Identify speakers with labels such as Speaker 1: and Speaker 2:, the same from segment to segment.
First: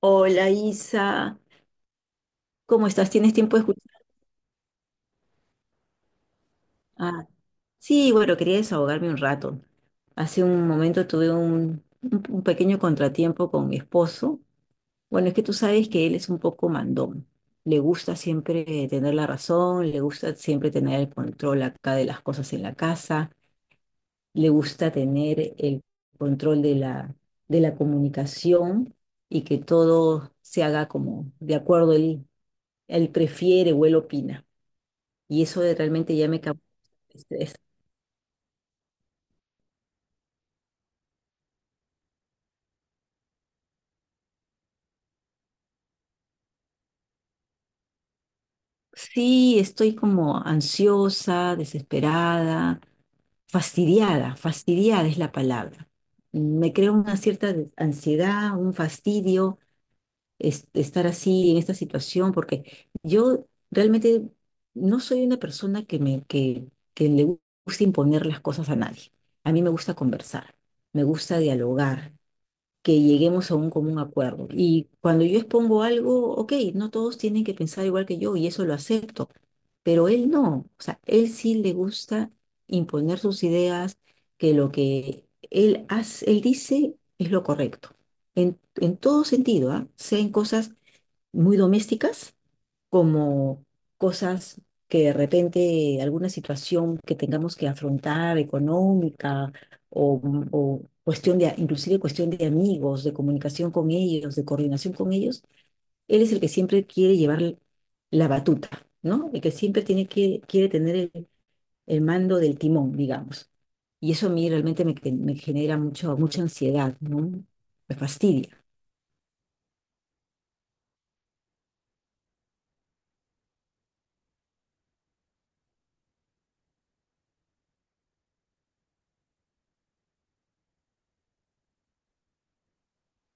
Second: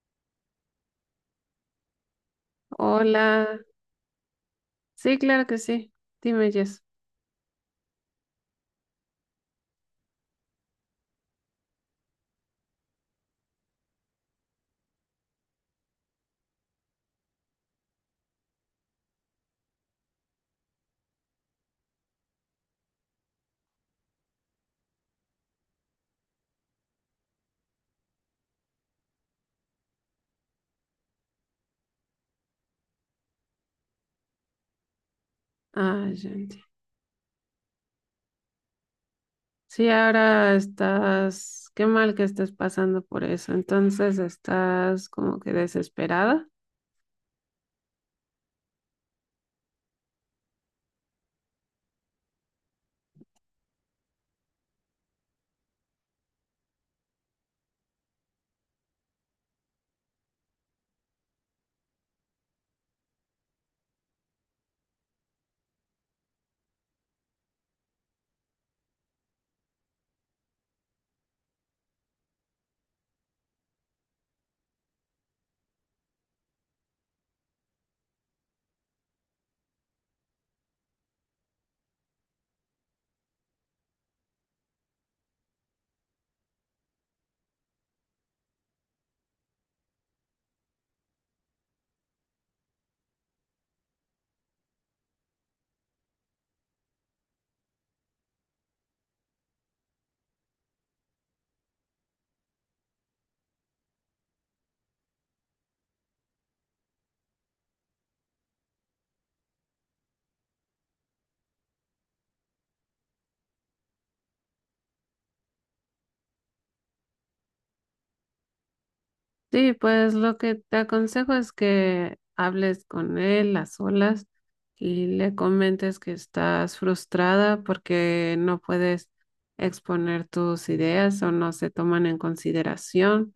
Speaker 1: Hola Isa, ¿cómo estás? ¿Tienes tiempo
Speaker 2: Hola.
Speaker 1: de escuchar?
Speaker 2: Sí, claro que sí. Dime, Jess.
Speaker 1: Ah, sí, bueno, quería desahogarme un rato. Hace un momento tuve un pequeño contratiempo con mi esposo. Bueno, es que tú sabes que él es un poco mandón. Le gusta siempre tener la razón, le gusta siempre tener el control acá de las cosas en la casa, le gusta tener el control de la comunicación y que todo se haga como de acuerdo él, él prefiere o él opina. Y
Speaker 2: Ah,
Speaker 1: realmente ya
Speaker 2: ya
Speaker 1: me causó
Speaker 2: entiendo.
Speaker 1: estrés.
Speaker 2: Sí, ahora estás, qué mal que estés pasando por eso. Entonces estás como que desesperada.
Speaker 1: Sí, estoy como ansiosa, desesperada, fastidiada, fastidiada es la palabra. Me creo una ansiedad, un fastidio estar así en esta situación, porque yo realmente no soy una persona que le gusta imponer las cosas a nadie. A mí me gusta conversar, me gusta dialogar, que lleguemos a un común acuerdo. Y cuando yo expongo algo, ok, no todos tienen que pensar igual que yo y eso lo acepto, pero él no, o sea, él sí le gusta imponer sus ideas, que lo que él hace, él dice es lo correcto, en todo sentido, ¿ah? Sea en cosas muy domésticas como cosas que de repente alguna situación que tengamos que afrontar económica o, o cuestión de, inclusive cuestión de amigos, de comunicación con ellos, de coordinación con ellos, él es el que siempre quiere llevar la batuta, ¿no? El que siempre tiene que, quiere tener el mando del timón, digamos. Y eso a mí realmente me genera mucho, mucha ansiedad, ¿no? Me fastidia.
Speaker 2: Sí, pues lo que te aconsejo es que hables con él a solas y le comentes que estás frustrada porque no puedes exponer tus ideas o no se toman en consideración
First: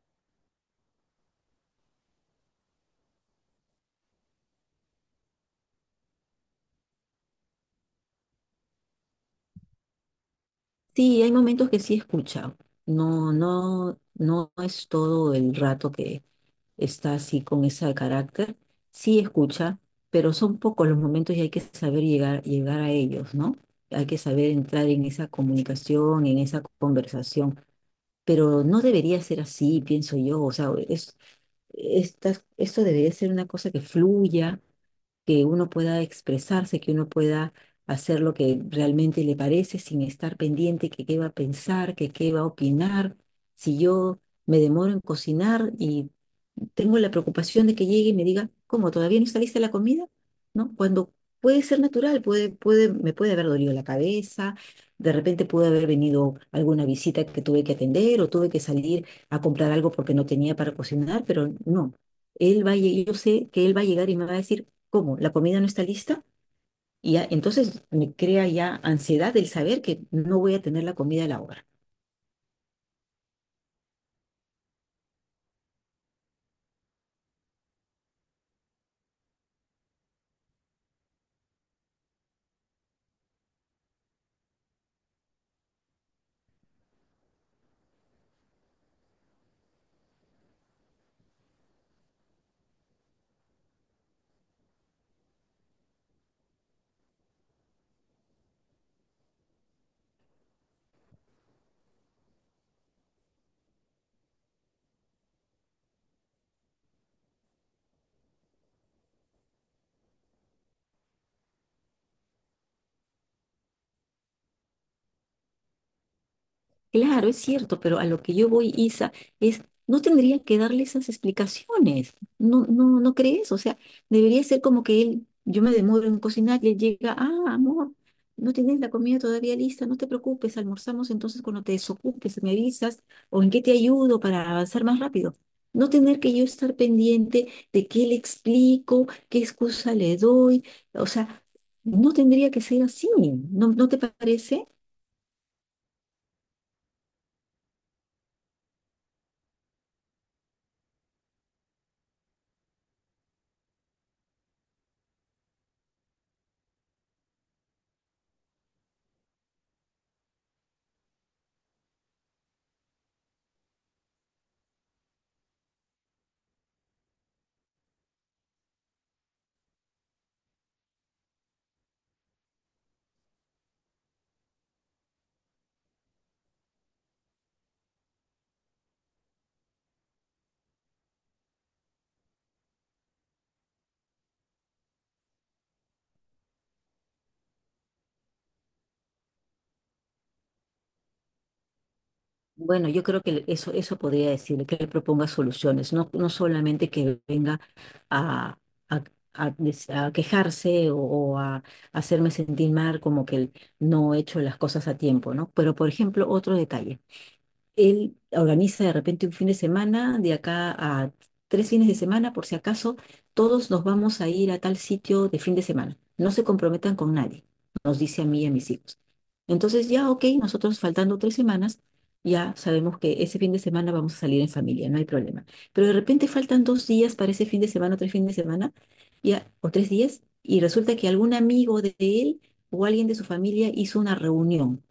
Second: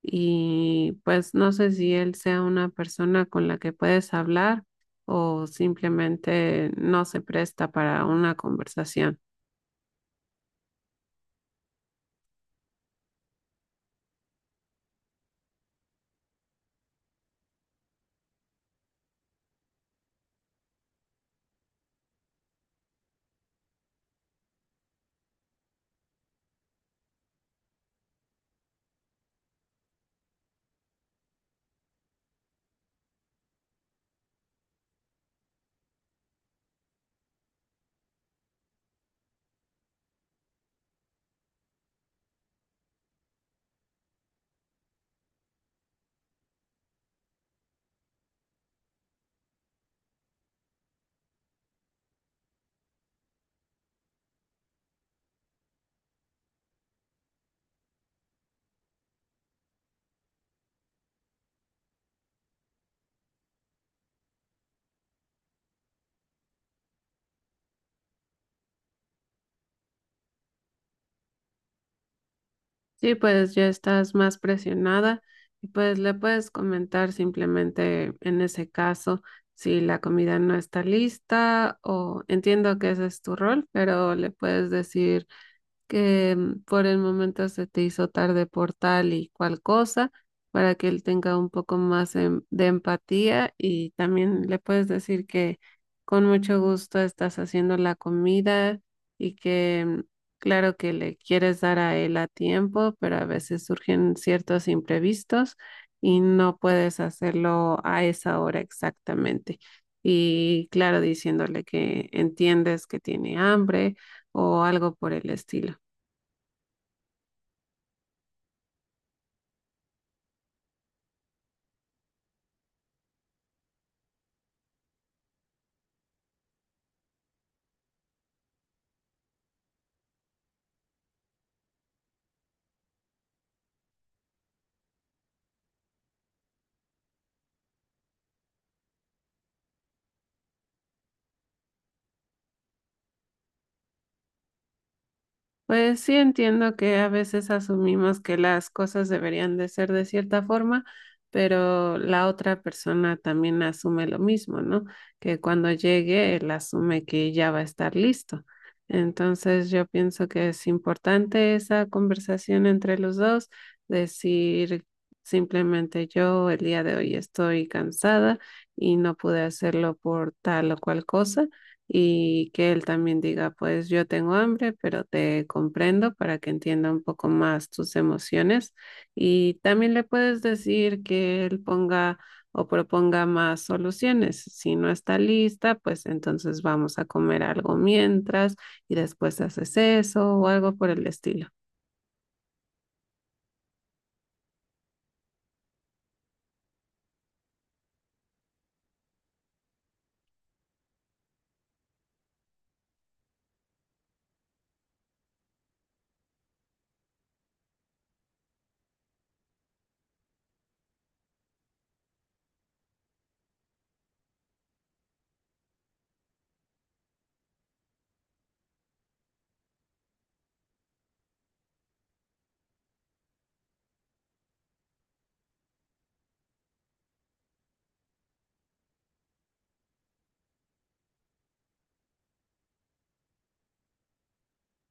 Speaker 2: y pues no sé si él sea una persona con la que puedes hablar o simplemente no se presta para una conversación.
Speaker 1: Sí, hay momentos que sí escucha. No, no, no es todo el rato que está así con ese carácter. Sí escucha, pero son pocos los momentos y hay que saber llegar a ellos, ¿no? Hay que saber entrar en esa comunicación, en esa conversación. Pero no debería ser así, pienso yo. O sea, es, esto debería ser una cosa que fluya, que uno pueda expresarse, que uno pueda hacer lo que realmente le parece sin estar pendiente que qué va a pensar, que qué va a opinar. Si yo me demoro en cocinar y tengo la preocupación de que llegue y me diga, ¿cómo? ¿Todavía no está lista la comida? ¿No? Cuando puede ser natural, puede, me puede haber dolido la cabeza, de repente puede haber venido alguna visita que tuve que atender o tuve que salir a comprar algo porque no tenía para cocinar, pero no. Él yo sé que él va a llegar y me va a decir, ¿cómo? ¿La comida no está lista? Y ya, entonces me crea ya ansiedad el saber que no voy a tener la comida a la hora.
Speaker 2: Sí, pues ya estás más presionada y pues le puedes comentar simplemente en ese caso si la comida no está lista o entiendo que ese es tu rol, pero le puedes decir que por el momento se te hizo tarde por tal y cual cosa, para que él tenga un poco más de empatía y también le puedes decir que con mucho gusto estás haciendo la comida y que claro que le quieres dar a él a tiempo, pero a veces surgen ciertos imprevistos y no puedes hacerlo a esa hora exactamente. Y claro, diciéndole que entiendes que tiene hambre o algo por el estilo.
Speaker 1: Claro, es cierto, pero a lo que yo voy, Isa, es, no tendría que darle esas explicaciones. No, no, ¿no crees? O sea, debería ser como que él, yo me demoro en cocinar y él llega, ah, amor, no tienes la comida todavía lista, no te preocupes, almorzamos entonces cuando te desocupes, me avisas, o en qué te ayudo para avanzar más rápido. No tener que yo estar pendiente de qué le explico, qué excusa le doy, o sea, no tendría que ser así, ¿no, no te parece?
Speaker 2: Pues sí entiendo que a veces asumimos que las cosas deberían de ser de cierta forma, pero la otra persona también asume lo mismo, ¿no? Que cuando llegue, él asume que ya va a estar listo. Entonces yo pienso que es importante esa conversación entre los dos, decir simplemente yo el día de hoy estoy cansada y no pude hacerlo por tal o cual cosa y que él también diga, pues yo tengo hambre, pero te comprendo para que entienda un poco más tus emociones. Y también le puedes decir que él ponga o proponga más soluciones. Si no está lista, pues entonces vamos a comer algo mientras y después haces eso o algo por el estilo.
Speaker 1: Bueno, yo creo que eso podría decirle, que le proponga soluciones, no, no solamente que venga a, a- a quejarse o a hacerme sentir mal como que no he hecho las cosas a tiempo, ¿no? Pero, por ejemplo, otro detalle. Él organiza de repente un fin de semana, de acá a tres fines de semana, por si acaso, todos nos vamos a ir a tal sitio de fin de semana. No se comprometan con nadie, nos dice a mí y a mis hijos. Entonces ya, ok, nosotros faltando tres semanas, ya sabemos que ese fin de semana vamos a salir en familia, no hay problema. Pero de repente faltan dos días para ese fin de semana o tres fines de semana, ya, o tres días, y resulta que algún amigo de él o alguien de su familia hizo una reunión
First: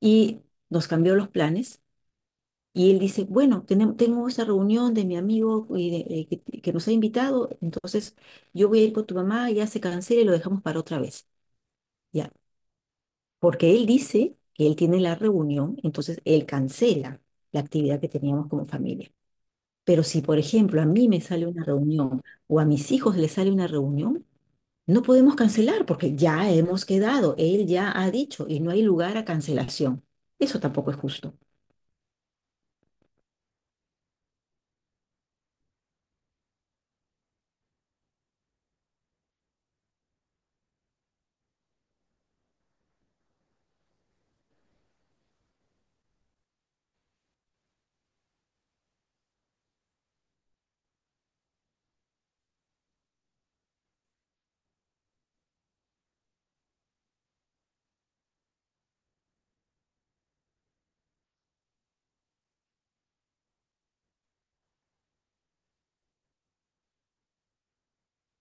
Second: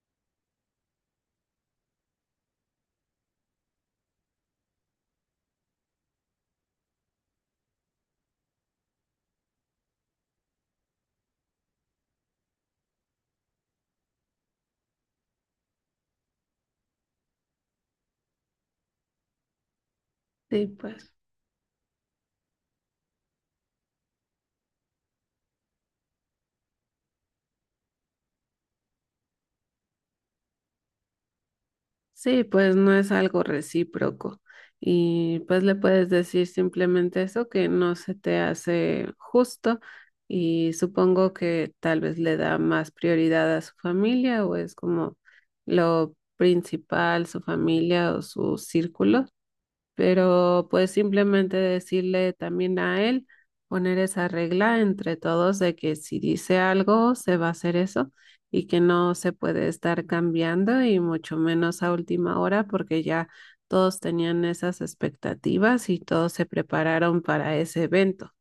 Speaker 1: y nos cambió los planes y él dice, bueno, tengo esa reunión de mi amigo y que nos ha invitado, entonces yo voy a ir con tu mamá, ya se cancela y lo dejamos para otra vez. Ya, porque él dice que él tiene la reunión, entonces él cancela la actividad que teníamos como familia. Pero si, por
Speaker 2: Sí,
Speaker 1: ejemplo, a mí
Speaker 2: pues.
Speaker 1: me sale una reunión o a mis hijos les sale una reunión, no podemos cancelar porque ya hemos quedado, él ya ha dicho y no hay lugar a cancelación. Eso tampoco es justo.
Speaker 2: Sí, pues no es algo recíproco. Y pues le puedes decir simplemente eso, que no se te hace justo y supongo que tal vez le da más prioridad a su familia o es como lo principal, su familia o su círculo, pero pues simplemente decirle también a él, poner esa regla entre todos de que si dice algo, se va a hacer eso y que no se puede estar cambiando y mucho menos a última hora porque ya todos tenían esas expectativas y todos se prepararon para ese evento.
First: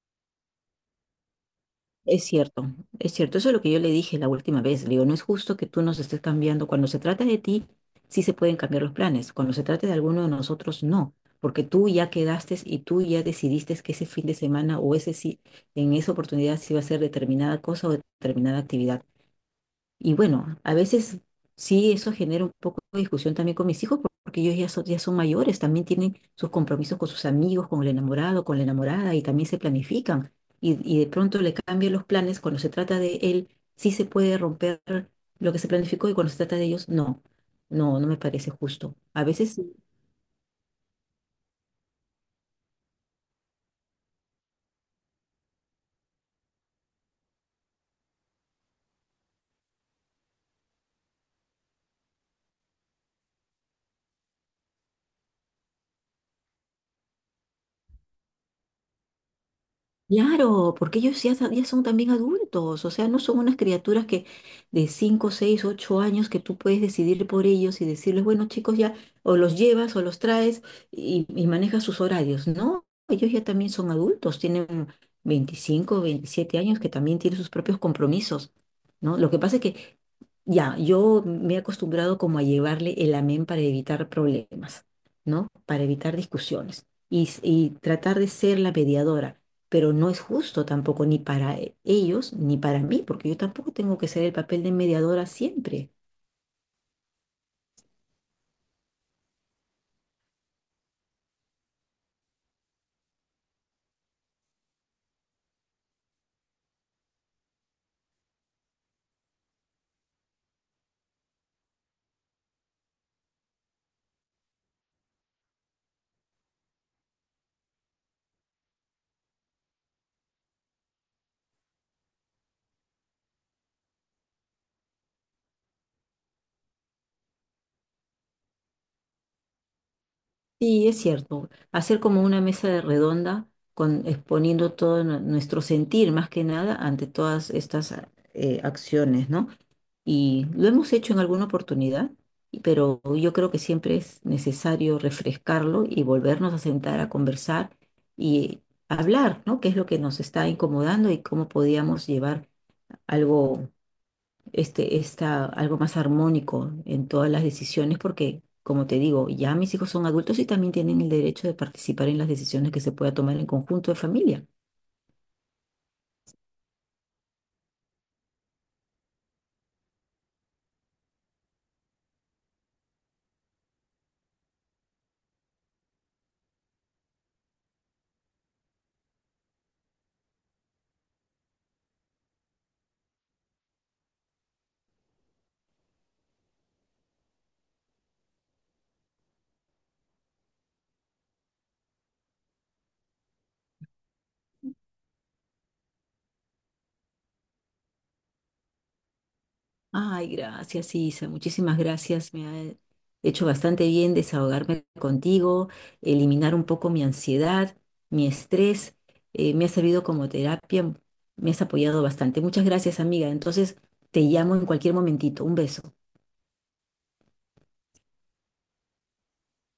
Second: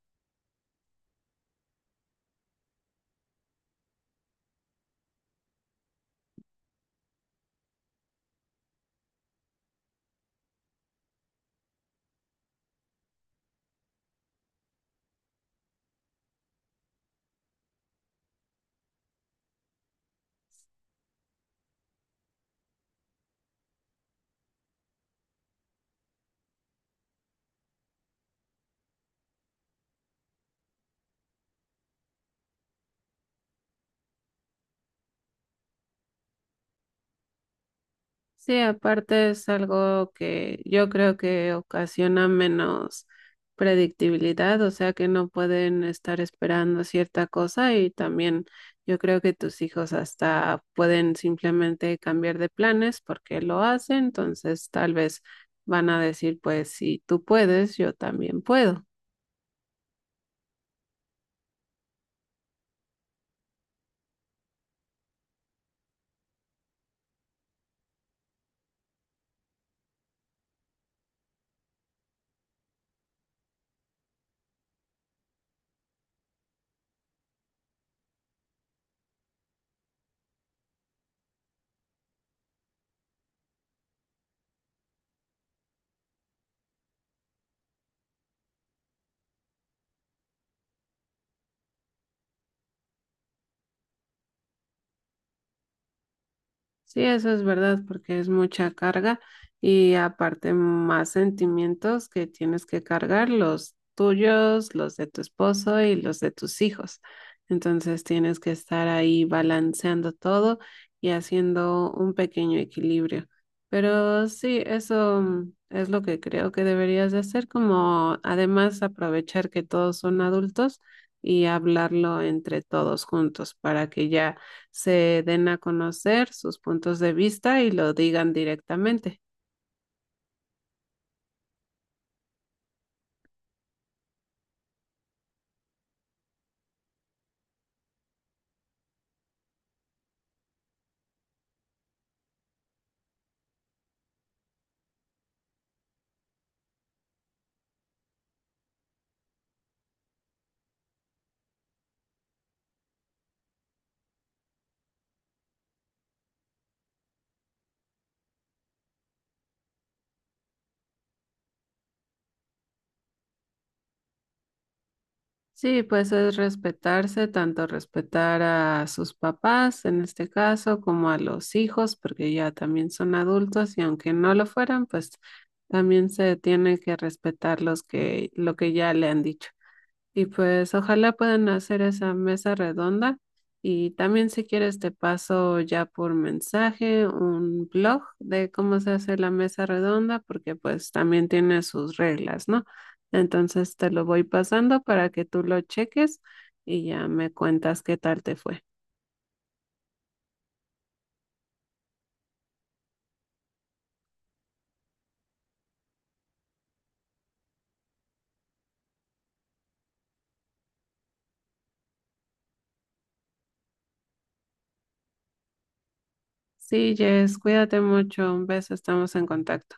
Speaker 1: Es cierto, es cierto. Eso es lo que yo le dije la última vez. Le digo, no es justo que tú nos estés cambiando. Cuando se trata de ti, sí se pueden cambiar los planes. Cuando se trata de alguno de nosotros, no. Porque tú ya quedaste y tú ya decidiste que ese fin de semana o ese sí, en esa oportunidad sí va a ser determinada cosa o determinada actividad. Y bueno, a veces sí eso genera un poco de discusión también con mis hijos, porque ellos ya son mayores, también tienen sus compromisos con sus amigos, con el enamorado, con la enamorada, y también se planifican. Y de pronto le cambian los planes cuando se trata de él, sí se puede romper lo que se planificó y cuando se trata de ellos, no. No, no me parece
Speaker 2: Sí,
Speaker 1: justo. A
Speaker 2: aparte es
Speaker 1: veces
Speaker 2: algo que yo creo que ocasiona menos predictibilidad, o sea que no pueden estar esperando cierta cosa y también yo creo que tus hijos hasta pueden simplemente cambiar de planes porque lo hacen, entonces tal vez van a decir, pues si tú puedes, yo también puedo.
Speaker 1: claro, porque ellos ya son también adultos, o sea, no son unas criaturas que de 5, 6, 8 años que tú puedes decidir por ellos y decirles, bueno, chicos, ya o los llevas o los traes y manejas sus horarios. No, ellos ya también son adultos, tienen 25, 27 años que también tienen sus propios compromisos, ¿no? Lo que pasa es que ya, yo me he acostumbrado como a llevarle el amén para evitar problemas, ¿no? Para evitar discusiones y tratar de ser la mediadora pero no es justo tampoco ni para ellos ni para mí, porque yo tampoco tengo que ser el papel de mediadora siempre.
Speaker 2: Sí, eso es verdad, porque es mucha carga y aparte más sentimientos que tienes que cargar, los tuyos, los de tu esposo y los de tus hijos. Entonces tienes que estar ahí balanceando todo y haciendo un pequeño equilibrio. Pero sí, eso es lo que creo que deberías de hacer, como además aprovechar que todos son adultos y hablarlo entre todos juntos para que ya se den a conocer sus puntos de vista y lo digan directamente.
Speaker 1: Sí, es cierto, hacer como una mesa de redonda con, exponiendo todo nuestro sentir más que nada ante todas estas acciones, ¿no? Y lo hemos hecho en alguna oportunidad, pero yo creo que siempre es necesario refrescarlo y volvernos a sentar a conversar y hablar, ¿no? ¿Qué es lo que nos está incomodando y cómo podíamos llevar algo está algo más armónico en todas las decisiones, porque, como te digo, ya mis hijos son adultos y también tienen el derecho de participar en las decisiones que se pueda tomar en conjunto de familia.
Speaker 2: Sí, pues es respetarse, tanto respetar a sus papás en este caso como a los hijos, porque ya también son adultos y aunque no lo fueran, pues también se tiene que respetar lo que ya le han dicho. Y pues ojalá puedan hacer esa mesa redonda. Y también si quieres te paso ya por mensaje un blog de cómo se hace la mesa redonda, porque pues también tiene sus reglas, ¿no? Entonces te lo voy pasando para que tú lo cheques y ya me cuentas qué tal te fue.
Speaker 1: Ay, gracias, Isa, muchísimas gracias. Me ha hecho bastante bien desahogarme contigo, eliminar un poco mi ansiedad, mi estrés. Me ha servido como terapia, me has apoyado bastante. Muchas gracias, amiga. Entonces, te llamo en cualquier momentito. Un beso.
Speaker 2: Sí, Jess, cuídate mucho. Un beso, estamos en contacto.